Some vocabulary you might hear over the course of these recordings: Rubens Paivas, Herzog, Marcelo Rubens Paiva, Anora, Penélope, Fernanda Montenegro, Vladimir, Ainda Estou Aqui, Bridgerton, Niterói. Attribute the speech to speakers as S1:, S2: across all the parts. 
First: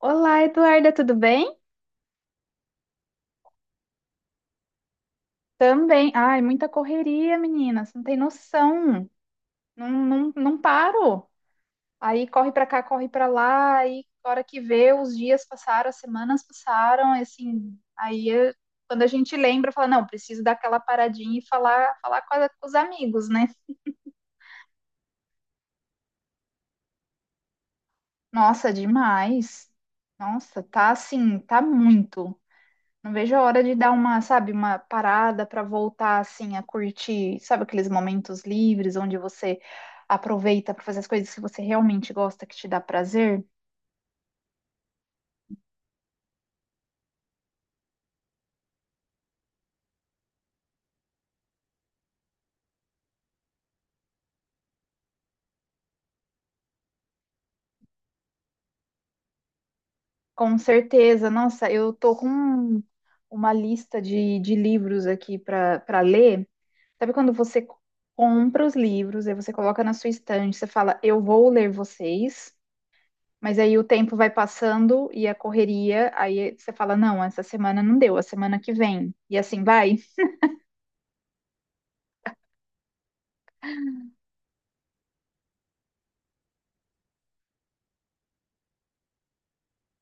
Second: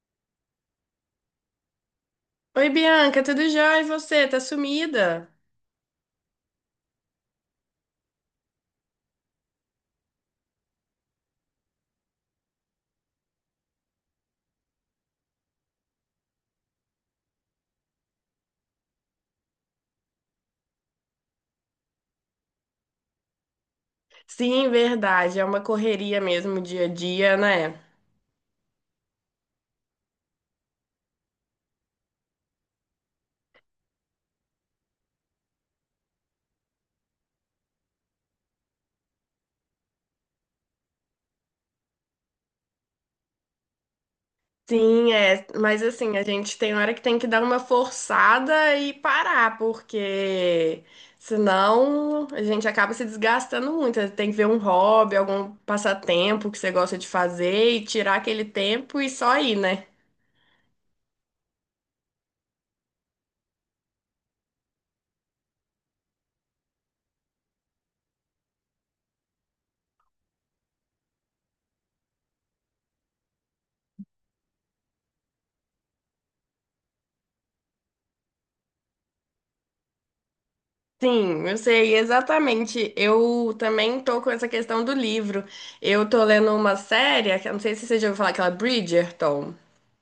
S1: Olá, Eduarda, tudo bem?
S2: Oi, Bianca, tudo jóia? E você? Tá sumida?
S1: Também. Ai, muita correria, menina. Você não tem noção. Não, não, não paro. Aí corre pra cá, corre pra lá. Aí, a hora que vê, os dias passaram, as semanas passaram, e assim, quando a gente lembra, fala, não, preciso dar aquela paradinha e falar com os amigos, né?
S2: Sim, verdade. É uma correria mesmo dia a dia, né?
S1: Nossa, demais. Nossa, tá assim, tá muito. Não vejo a hora de dar uma, sabe, uma parada para voltar assim a curtir, sabe, aqueles momentos livres onde você aproveita para fazer as coisas que você realmente gosta, que te dá prazer.
S2: Sim, é. Mas assim, a gente tem hora que tem que dar uma forçada e parar, porque senão a gente acaba se desgastando muito. Tem que ver um hobby, algum passatempo que você gosta de fazer e tirar aquele tempo e só ir, né?
S1: Com certeza, nossa, eu tô com uma lista de livros aqui para ler. Sabe quando você compra os livros, aí você coloca na sua estante, você fala, eu vou ler vocês. Mas aí o tempo vai passando e a correria, aí você fala, não, essa semana não deu, a semana que vem. E assim vai.
S2: Sim, eu sei, exatamente. Eu também tô com essa questão do livro. Eu tô lendo uma série, que eu não sei se você já ouviu falar, aquela Bridgerton.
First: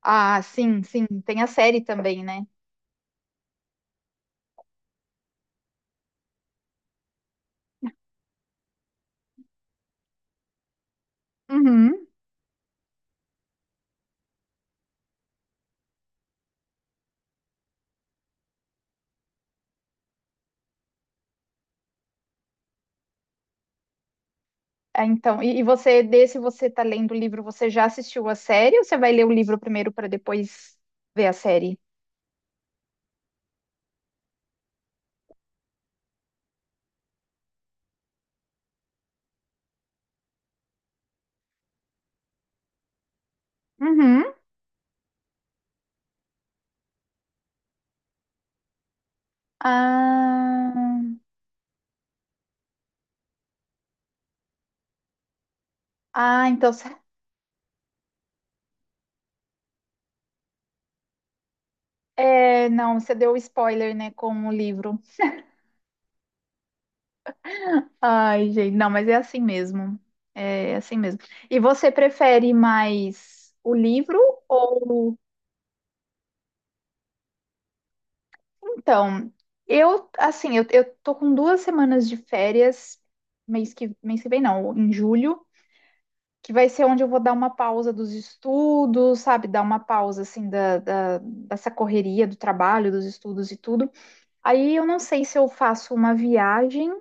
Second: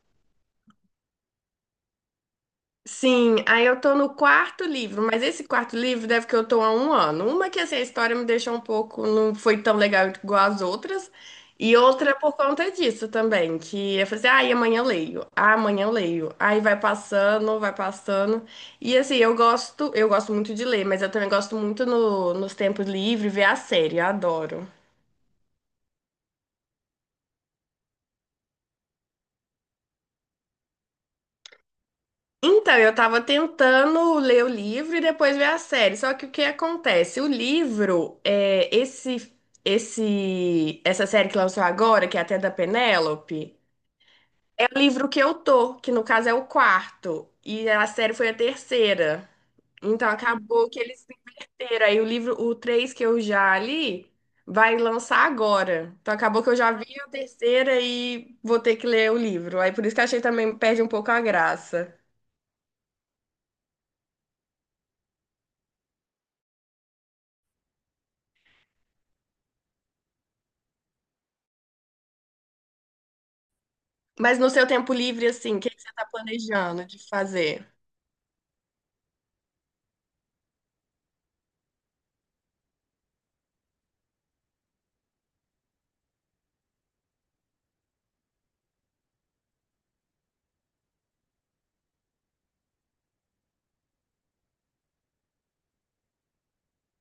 S1: Ah, sim, sim. Tem a série também, né?
S2: Sim, aí eu tô no quarto livro, mas esse quarto livro deve que eu tô há um ano. Uma que assim, a história me deixou um pouco, não foi tão legal igual as outras, e
S1: Uhum.
S2: outra é por conta disso também, que eu falei assim, ah, e amanhã eu leio, ah, amanhã eu leio. Aí vai passando, vai passando. E assim, eu gosto muito de ler, mas eu também gosto muito no, nos tempos livres ver a série, eu adoro.
S1: Ah, então, e você, desse você tá lendo o livro, você já assistiu a série ou você vai ler o livro primeiro para depois ver a série?
S2: Então, eu tava tentando ler o livro e depois ver a série. Só que o que acontece? O livro, é, essa série que lançou agora, que é até da Penélope,
S1: Uhum.
S2: é o livro que eu tô, que no caso é o quarto. E a série foi a terceira. Então acabou que
S1: Ah,
S2: eles se inverteram. Aí o livro, o três que eu já li, vai lançar agora. Então acabou
S1: ah,
S2: que eu
S1: então,
S2: já vi a terceira e vou ter que ler o livro. Aí por isso que eu achei também perde um pouco a graça.
S1: é, não, você deu spoiler, né, com o livro. Ai, gente, não, mas é assim mesmo. É assim mesmo. E você prefere mais o livro.
S2: Mas no seu tempo livre, assim, o que que você tá planejando de fazer?
S1: Então, eu, assim, eu tô com duas semanas de férias, mês que vem não, em julho, que vai ser onde eu vou dar uma pausa dos estudos, sabe? Dar uma pausa, assim, dessa correria do trabalho, dos estudos e tudo. Aí eu não sei se eu faço uma viagem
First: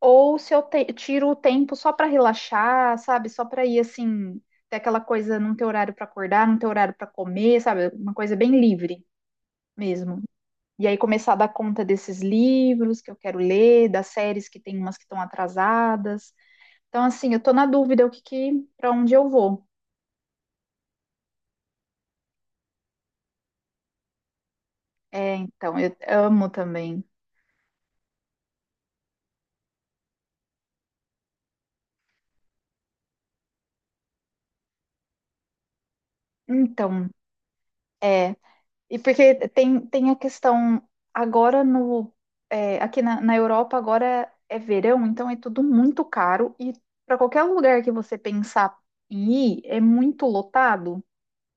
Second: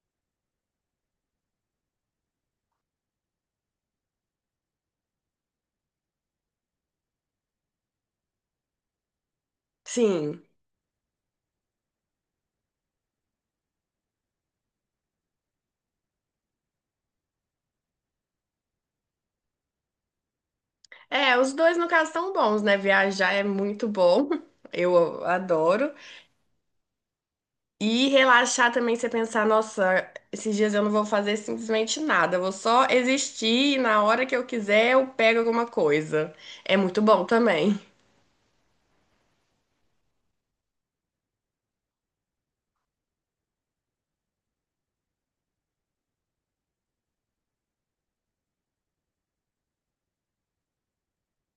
S1: ou se eu tiro o tempo só pra relaxar, sabe? Só pra ir, assim, ter aquela coisa, não ter horário pra acordar, não ter horário pra comer, sabe? Uma coisa bem livre mesmo.
S2: Sim.
S1: E aí começar a dar conta desses livros que eu quero ler, das séries que tem umas que estão atrasadas. Então, assim, eu tô na dúvida o que que, para onde eu vou.
S2: É, os dois, no caso, são bons, né? Viajar é muito bom. Eu
S1: É, então,
S2: adoro.
S1: eu amo também.
S2: E relaxar também, você pensar, nossa, esses dias eu não vou fazer simplesmente nada. Eu vou só existir e na hora que eu quiser eu pego alguma coisa. É muito
S1: Então,
S2: bom também.
S1: é. E porque tem, tem a questão agora no é, aqui na Europa agora é verão, então é tudo muito caro e para qualquer lugar que você pensar em ir é muito lotado.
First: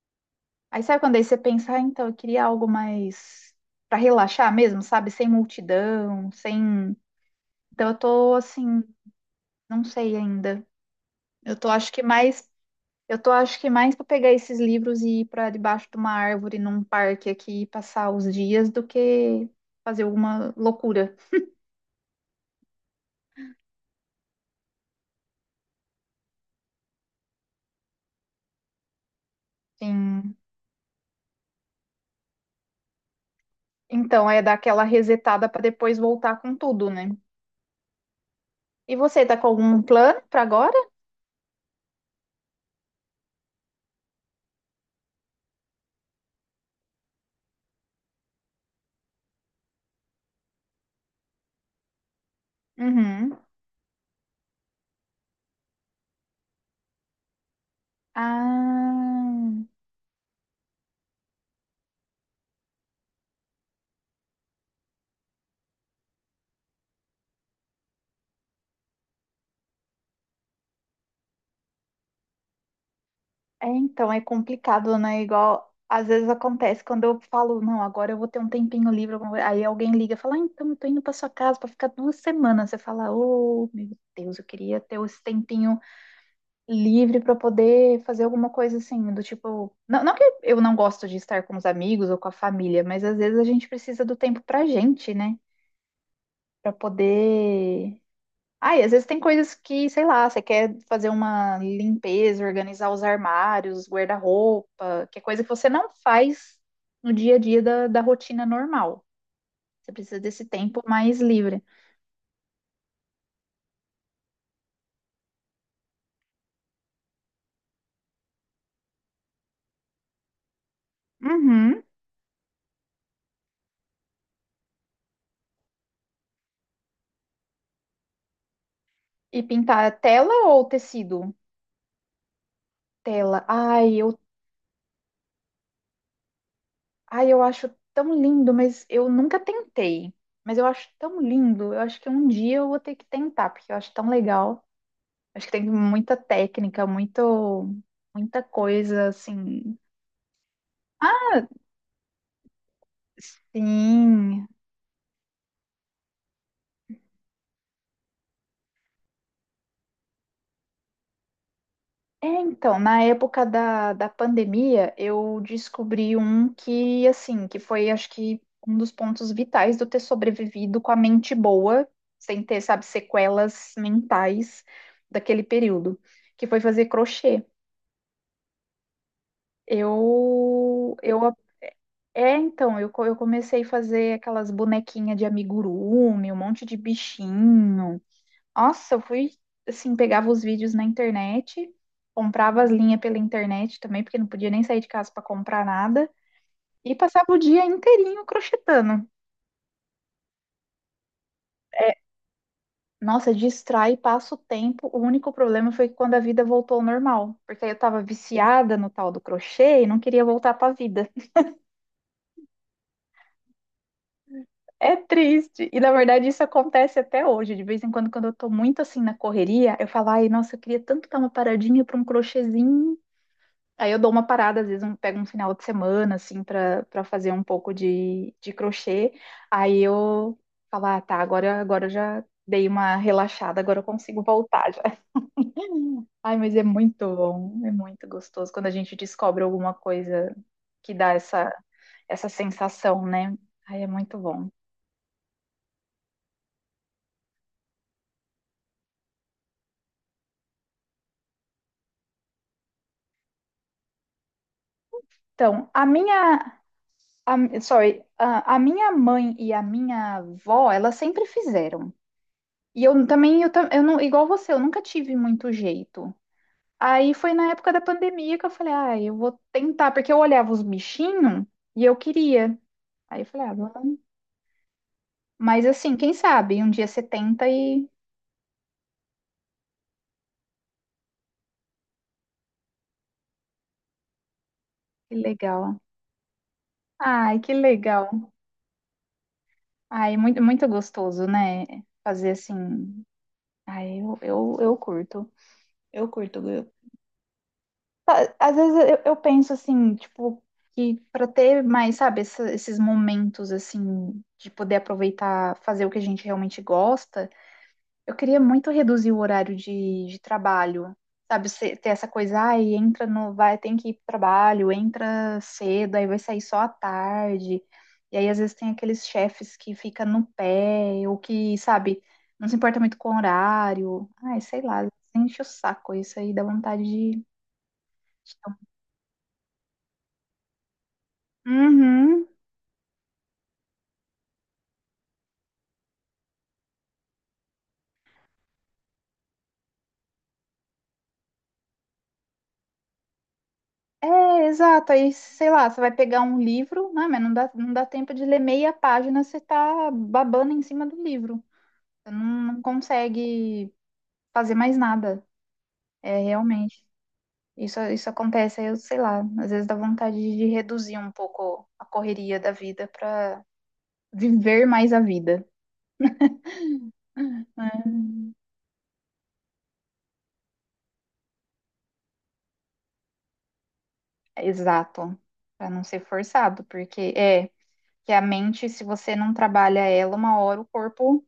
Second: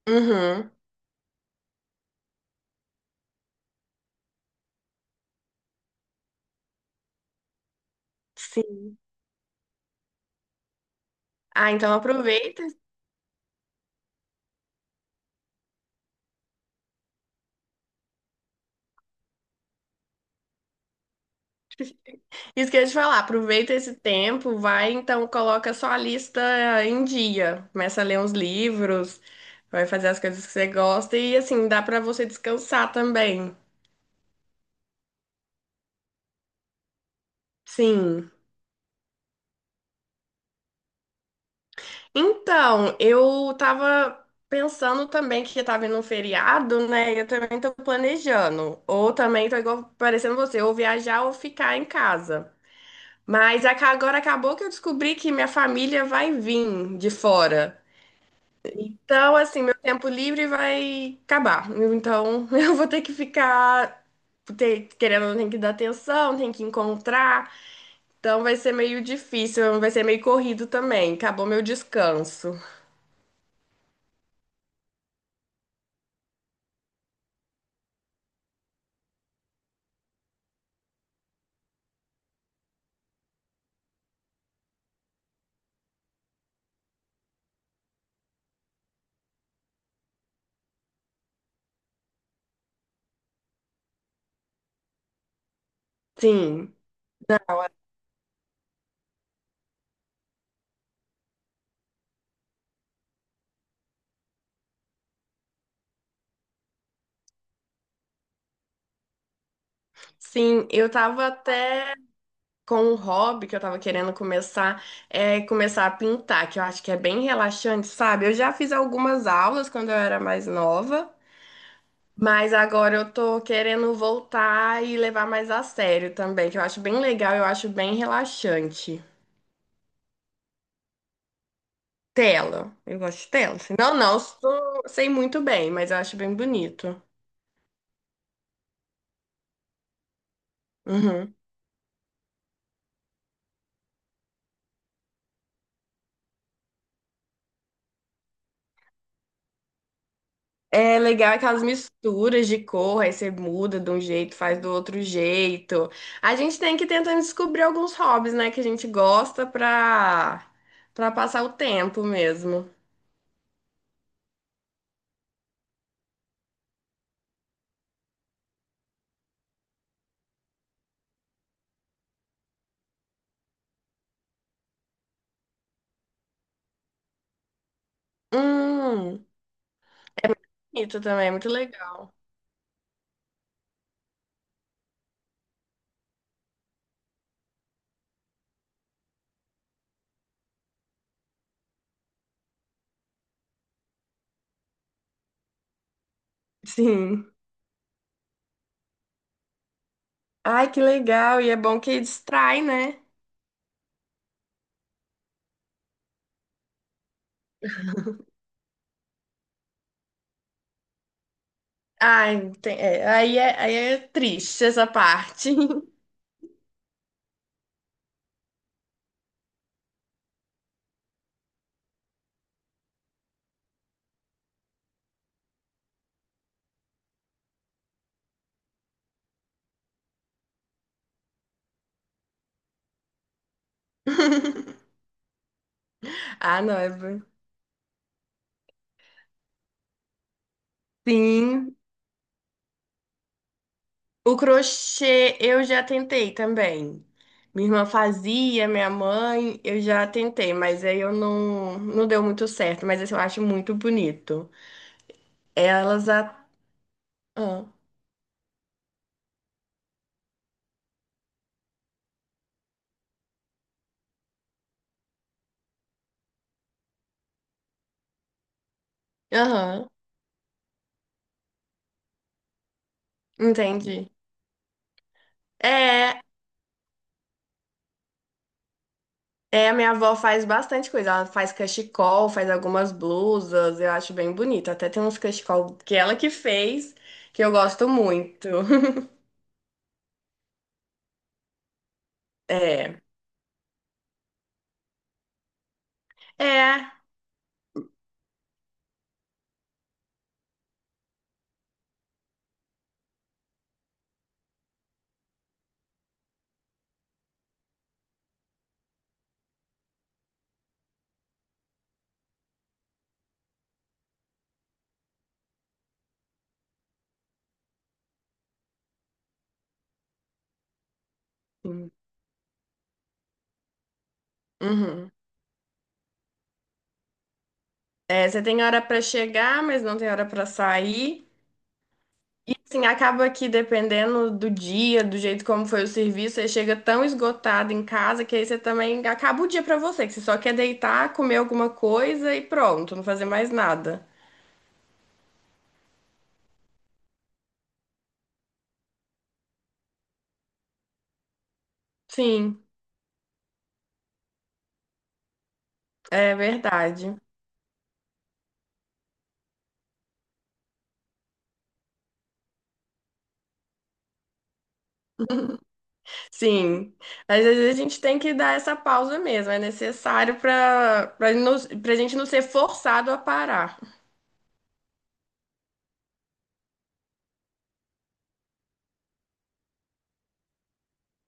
S2: Uhum.
S1: Aí sabe quando aí você pensa, ah, então eu queria algo mais para relaxar mesmo, sabe? Sem multidão, sem. Então eu tô assim,
S2: Sim.
S1: não sei ainda. Eu tô
S2: Ah,
S1: acho
S2: então
S1: que mais,
S2: aproveita.
S1: eu tô acho que mais para pegar esses livros e ir para debaixo de uma árvore num parque aqui e passar os dias do que fazer alguma loucura.
S2: Isso que eu ia te falar, aproveita esse tempo, vai então, coloca sua lista em dia, começa a ler uns livros, vai fazer as
S1: Sim.
S2: coisas que você gosta e assim, dá pra você descansar também.
S1: Então é dar aquela resetada para depois voltar com tudo, né?
S2: Sim.
S1: E você tá com algum plano para agora?
S2: Então, eu tava pensando também que tá vindo um feriado, né? Eu também tô planejando. Ou também tô igual parecendo você, ou viajar ou ficar em casa.
S1: Uhum.
S2: Mas aca- agora acabou que eu descobri que minha família vai vir de fora. Então, assim,
S1: Ah.
S2: meu tempo livre vai acabar. Então, eu vou ter que ficar, ter- querendo, ou não, tem que dar atenção, tem que encontrar. Então, vai ser meio difícil, vai ser meio corrido também. Acabou meu descanso.
S1: É, então, é complicado, né? Igual, às vezes acontece, quando eu falo, não, agora eu vou ter um tempinho livre, alguma coisa", aí alguém liga e fala, ah, então, eu tô indo pra sua casa pra ficar duas semanas. Você fala, oh, meu Deus, eu queria ter esse tempinho livre pra poder fazer alguma coisa assim, do tipo. Não, não que eu não gosto de estar com os amigos ou com a família, mas às vezes a gente precisa do tempo pra gente, né? Pra
S2: Sim.
S1: poder. Ai, às vezes tem coisas que, sei lá, você quer fazer uma limpeza, organizar os armários, guarda-roupa, que é coisa que você não faz no dia a dia da rotina normal. Você precisa desse
S2: Sim,
S1: tempo
S2: eu
S1: mais
S2: tava
S1: livre.
S2: até com um hobby que eu tava querendo começar, é começar a pintar, que eu acho que é bem relaxante, sabe? Eu já fiz algumas aulas quando eu era mais nova.
S1: Uhum.
S2: Mas agora eu tô querendo voltar e levar mais a sério também, que eu acho bem legal, eu acho bem relaxante.
S1: E pintar tela ou tecido?
S2: Tela. Eu gosto de
S1: Tela.
S2: tela. Assim. Não, não, eu sou- sei muito bem, mas eu acho bem bonito.
S1: Ai, eu acho tão lindo, mas eu nunca tentei. Mas eu acho tão
S2: Uhum.
S1: lindo. Eu acho que um dia eu vou ter que tentar, porque eu acho tão legal. Acho que tem muita técnica, muita coisa assim.
S2: É legal aquelas misturas de cor, aí você muda de um jeito,
S1: Sim.
S2: faz do outro jeito. A gente tem que tentar descobrir alguns hobbies, né, que a gente gosta pra passar o tempo
S1: É,
S2: mesmo.
S1: então, na época da pandemia, eu descobri um que, assim, que foi, acho que, um dos pontos vitais do ter sobrevivido com a mente boa, sem ter, sabe, sequelas mentais daquele período, que foi fazer crochê.
S2: Hum,
S1: Eu,
S2: bonito
S1: eu,
S2: também, é muito legal.
S1: é, então, eu comecei a fazer aquelas bonequinhas de amigurumi, um monte de bichinho. Nossa, eu fui assim, pegava os vídeos na internet, comprava as linhas pela internet também, porque não podia nem sair de casa para comprar nada, e passava
S2: Sim.
S1: o dia inteirinho crochetando.
S2: Ai, que legal. E é bom
S1: É,
S2: que distrai, né?
S1: nossa, distrai, passa o tempo. O único problema foi quando a vida voltou ao normal, porque aí eu tava viciada no tal do crochê e não queria voltar para a vida.
S2: Ai, tem- é, aí, é, aí é triste essa
S1: É
S2: parte.
S1: triste. E na verdade isso acontece até hoje, de vez em quando eu tô muito assim na correria, eu falo, ai, nossa, eu queria tanto dar uma paradinha para um crochêzinho. Aí eu dou uma parada, às vezes eu pego um final de semana, assim, pra fazer um pouco de crochê. Aí eu falo, ah, tá, agora eu já dei uma relaxada, agora eu consigo voltar já. Ai, mas
S2: Ah,
S1: é
S2: não, é
S1: muito
S2: bom.
S1: bom, é muito gostoso quando a gente descobre alguma coisa que dá essa,
S2: Sim.
S1: essa sensação, né? Ai, é muito
S2: O
S1: bom.
S2: crochê eu já tentei também. Minha irmã fazia, minha mãe, eu já tentei, mas aí eu não deu muito certo. Mas assim, eu acho muito bonito.
S1: Então,
S2: Elas. A... ah.
S1: sorry, a minha mãe e a minha avó, elas sempre fizeram. E eu também, eu não, igual você, eu nunca tive muito jeito. Aí foi na época da pandemia que eu falei, ah, eu vou
S2: Aham,
S1: tentar, porque eu olhava os bichinhos e eu queria. Aí eu falei, ah, vamos.
S2: entendi.
S1: Mas assim, quem
S2: É.
S1: sabe? Um dia você tenta e.
S2: É, a minha avó faz bastante coisa. Ela faz cachecol, faz algumas blusas, eu acho bem bonito. Até tem
S1: Que
S2: uns cachecol
S1: legal.
S2: que ela que fez,
S1: Ai,
S2: que eu
S1: que
S2: gosto
S1: legal.
S2: muito.
S1: Ai, muito, muito gostoso, né? Fazer
S2: É.
S1: assim. Ai, eu curto. Eu curto.
S2: É.
S1: Tá, às vezes eu penso assim, tipo, que para ter mais, sabe, esses momentos assim de poder aproveitar, fazer o que a gente realmente gosta, eu queria muito reduzir o horário de trabalho, sabe, ter essa coisa, ai, entra no, vai, tem que ir pro trabalho, entra cedo, aí vai sair só à tarde. E aí às vezes tem aqueles chefes que fica no pé, ou que, sabe, não se importa muito com o horário. Ai, sei lá,
S2: Uhum.
S1: enche o saco, isso aí dá vontade de.
S2: É, você tem hora pra chegar, mas não tem hora pra sair.
S1: Uhum.
S2: Assim, acaba que dependendo do dia, do jeito como foi o serviço, você chega tão esgotado em casa que aí você também acaba o dia pra você, que você só quer deitar, comer alguma coisa e pronto, não fazer mais nada.
S1: É, exato. Aí, sei lá, você vai pegar um livro, né? Mas não dá tempo de ler meia página, você tá babando em cima do livro. Você não
S2: Sim,
S1: consegue fazer mais nada. É,
S2: é
S1: realmente.
S2: verdade.
S1: Isso acontece, aí eu sei lá, às vezes dá vontade de reduzir um pouco a correria da vida para viver mais a vida.
S2: Sim, mas às vezes a gente tem que dar essa pausa mesmo, é necessário para a gente não ser forçado a parar.
S1: Exato. Para não ser forçado, porque é que a mente, se você não trabalha ela, uma hora o corpo,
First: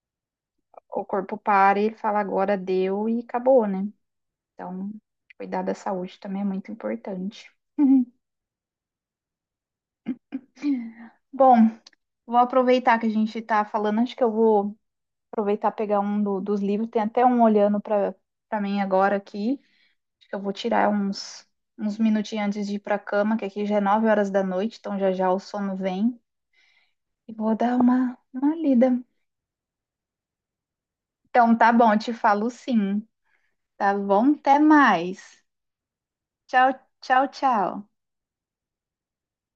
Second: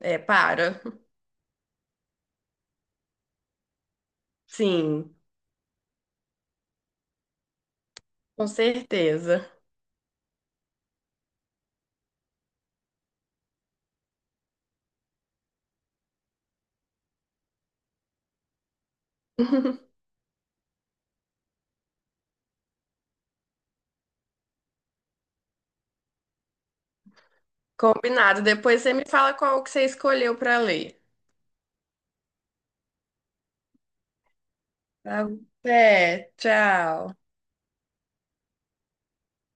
S2: É, para.
S1: o corpo para e ele fala agora deu e acabou, né? Então,
S2: Sim,
S1: cuidar da saúde também é muito importante. Uhum.
S2: com certeza.
S1: Bom, vou aproveitar que a gente está falando, acho que eu vou aproveitar pegar um dos livros, tem até um olhando para mim agora aqui. Acho que eu vou tirar uns minutinhos antes de ir para a cama, que aqui já é 9 horas da noite, então já já o sono vem. E vou dar uma,
S2: Combinado.
S1: uma
S2: Depois você
S1: lida.
S2: me fala qual que você escolheu para ler.
S1: Então, tá bom, te falo sim. Tá bom? Até mais.
S2: Tá? Até,
S1: Tchau,
S2: tchau.
S1: tchau, tchau.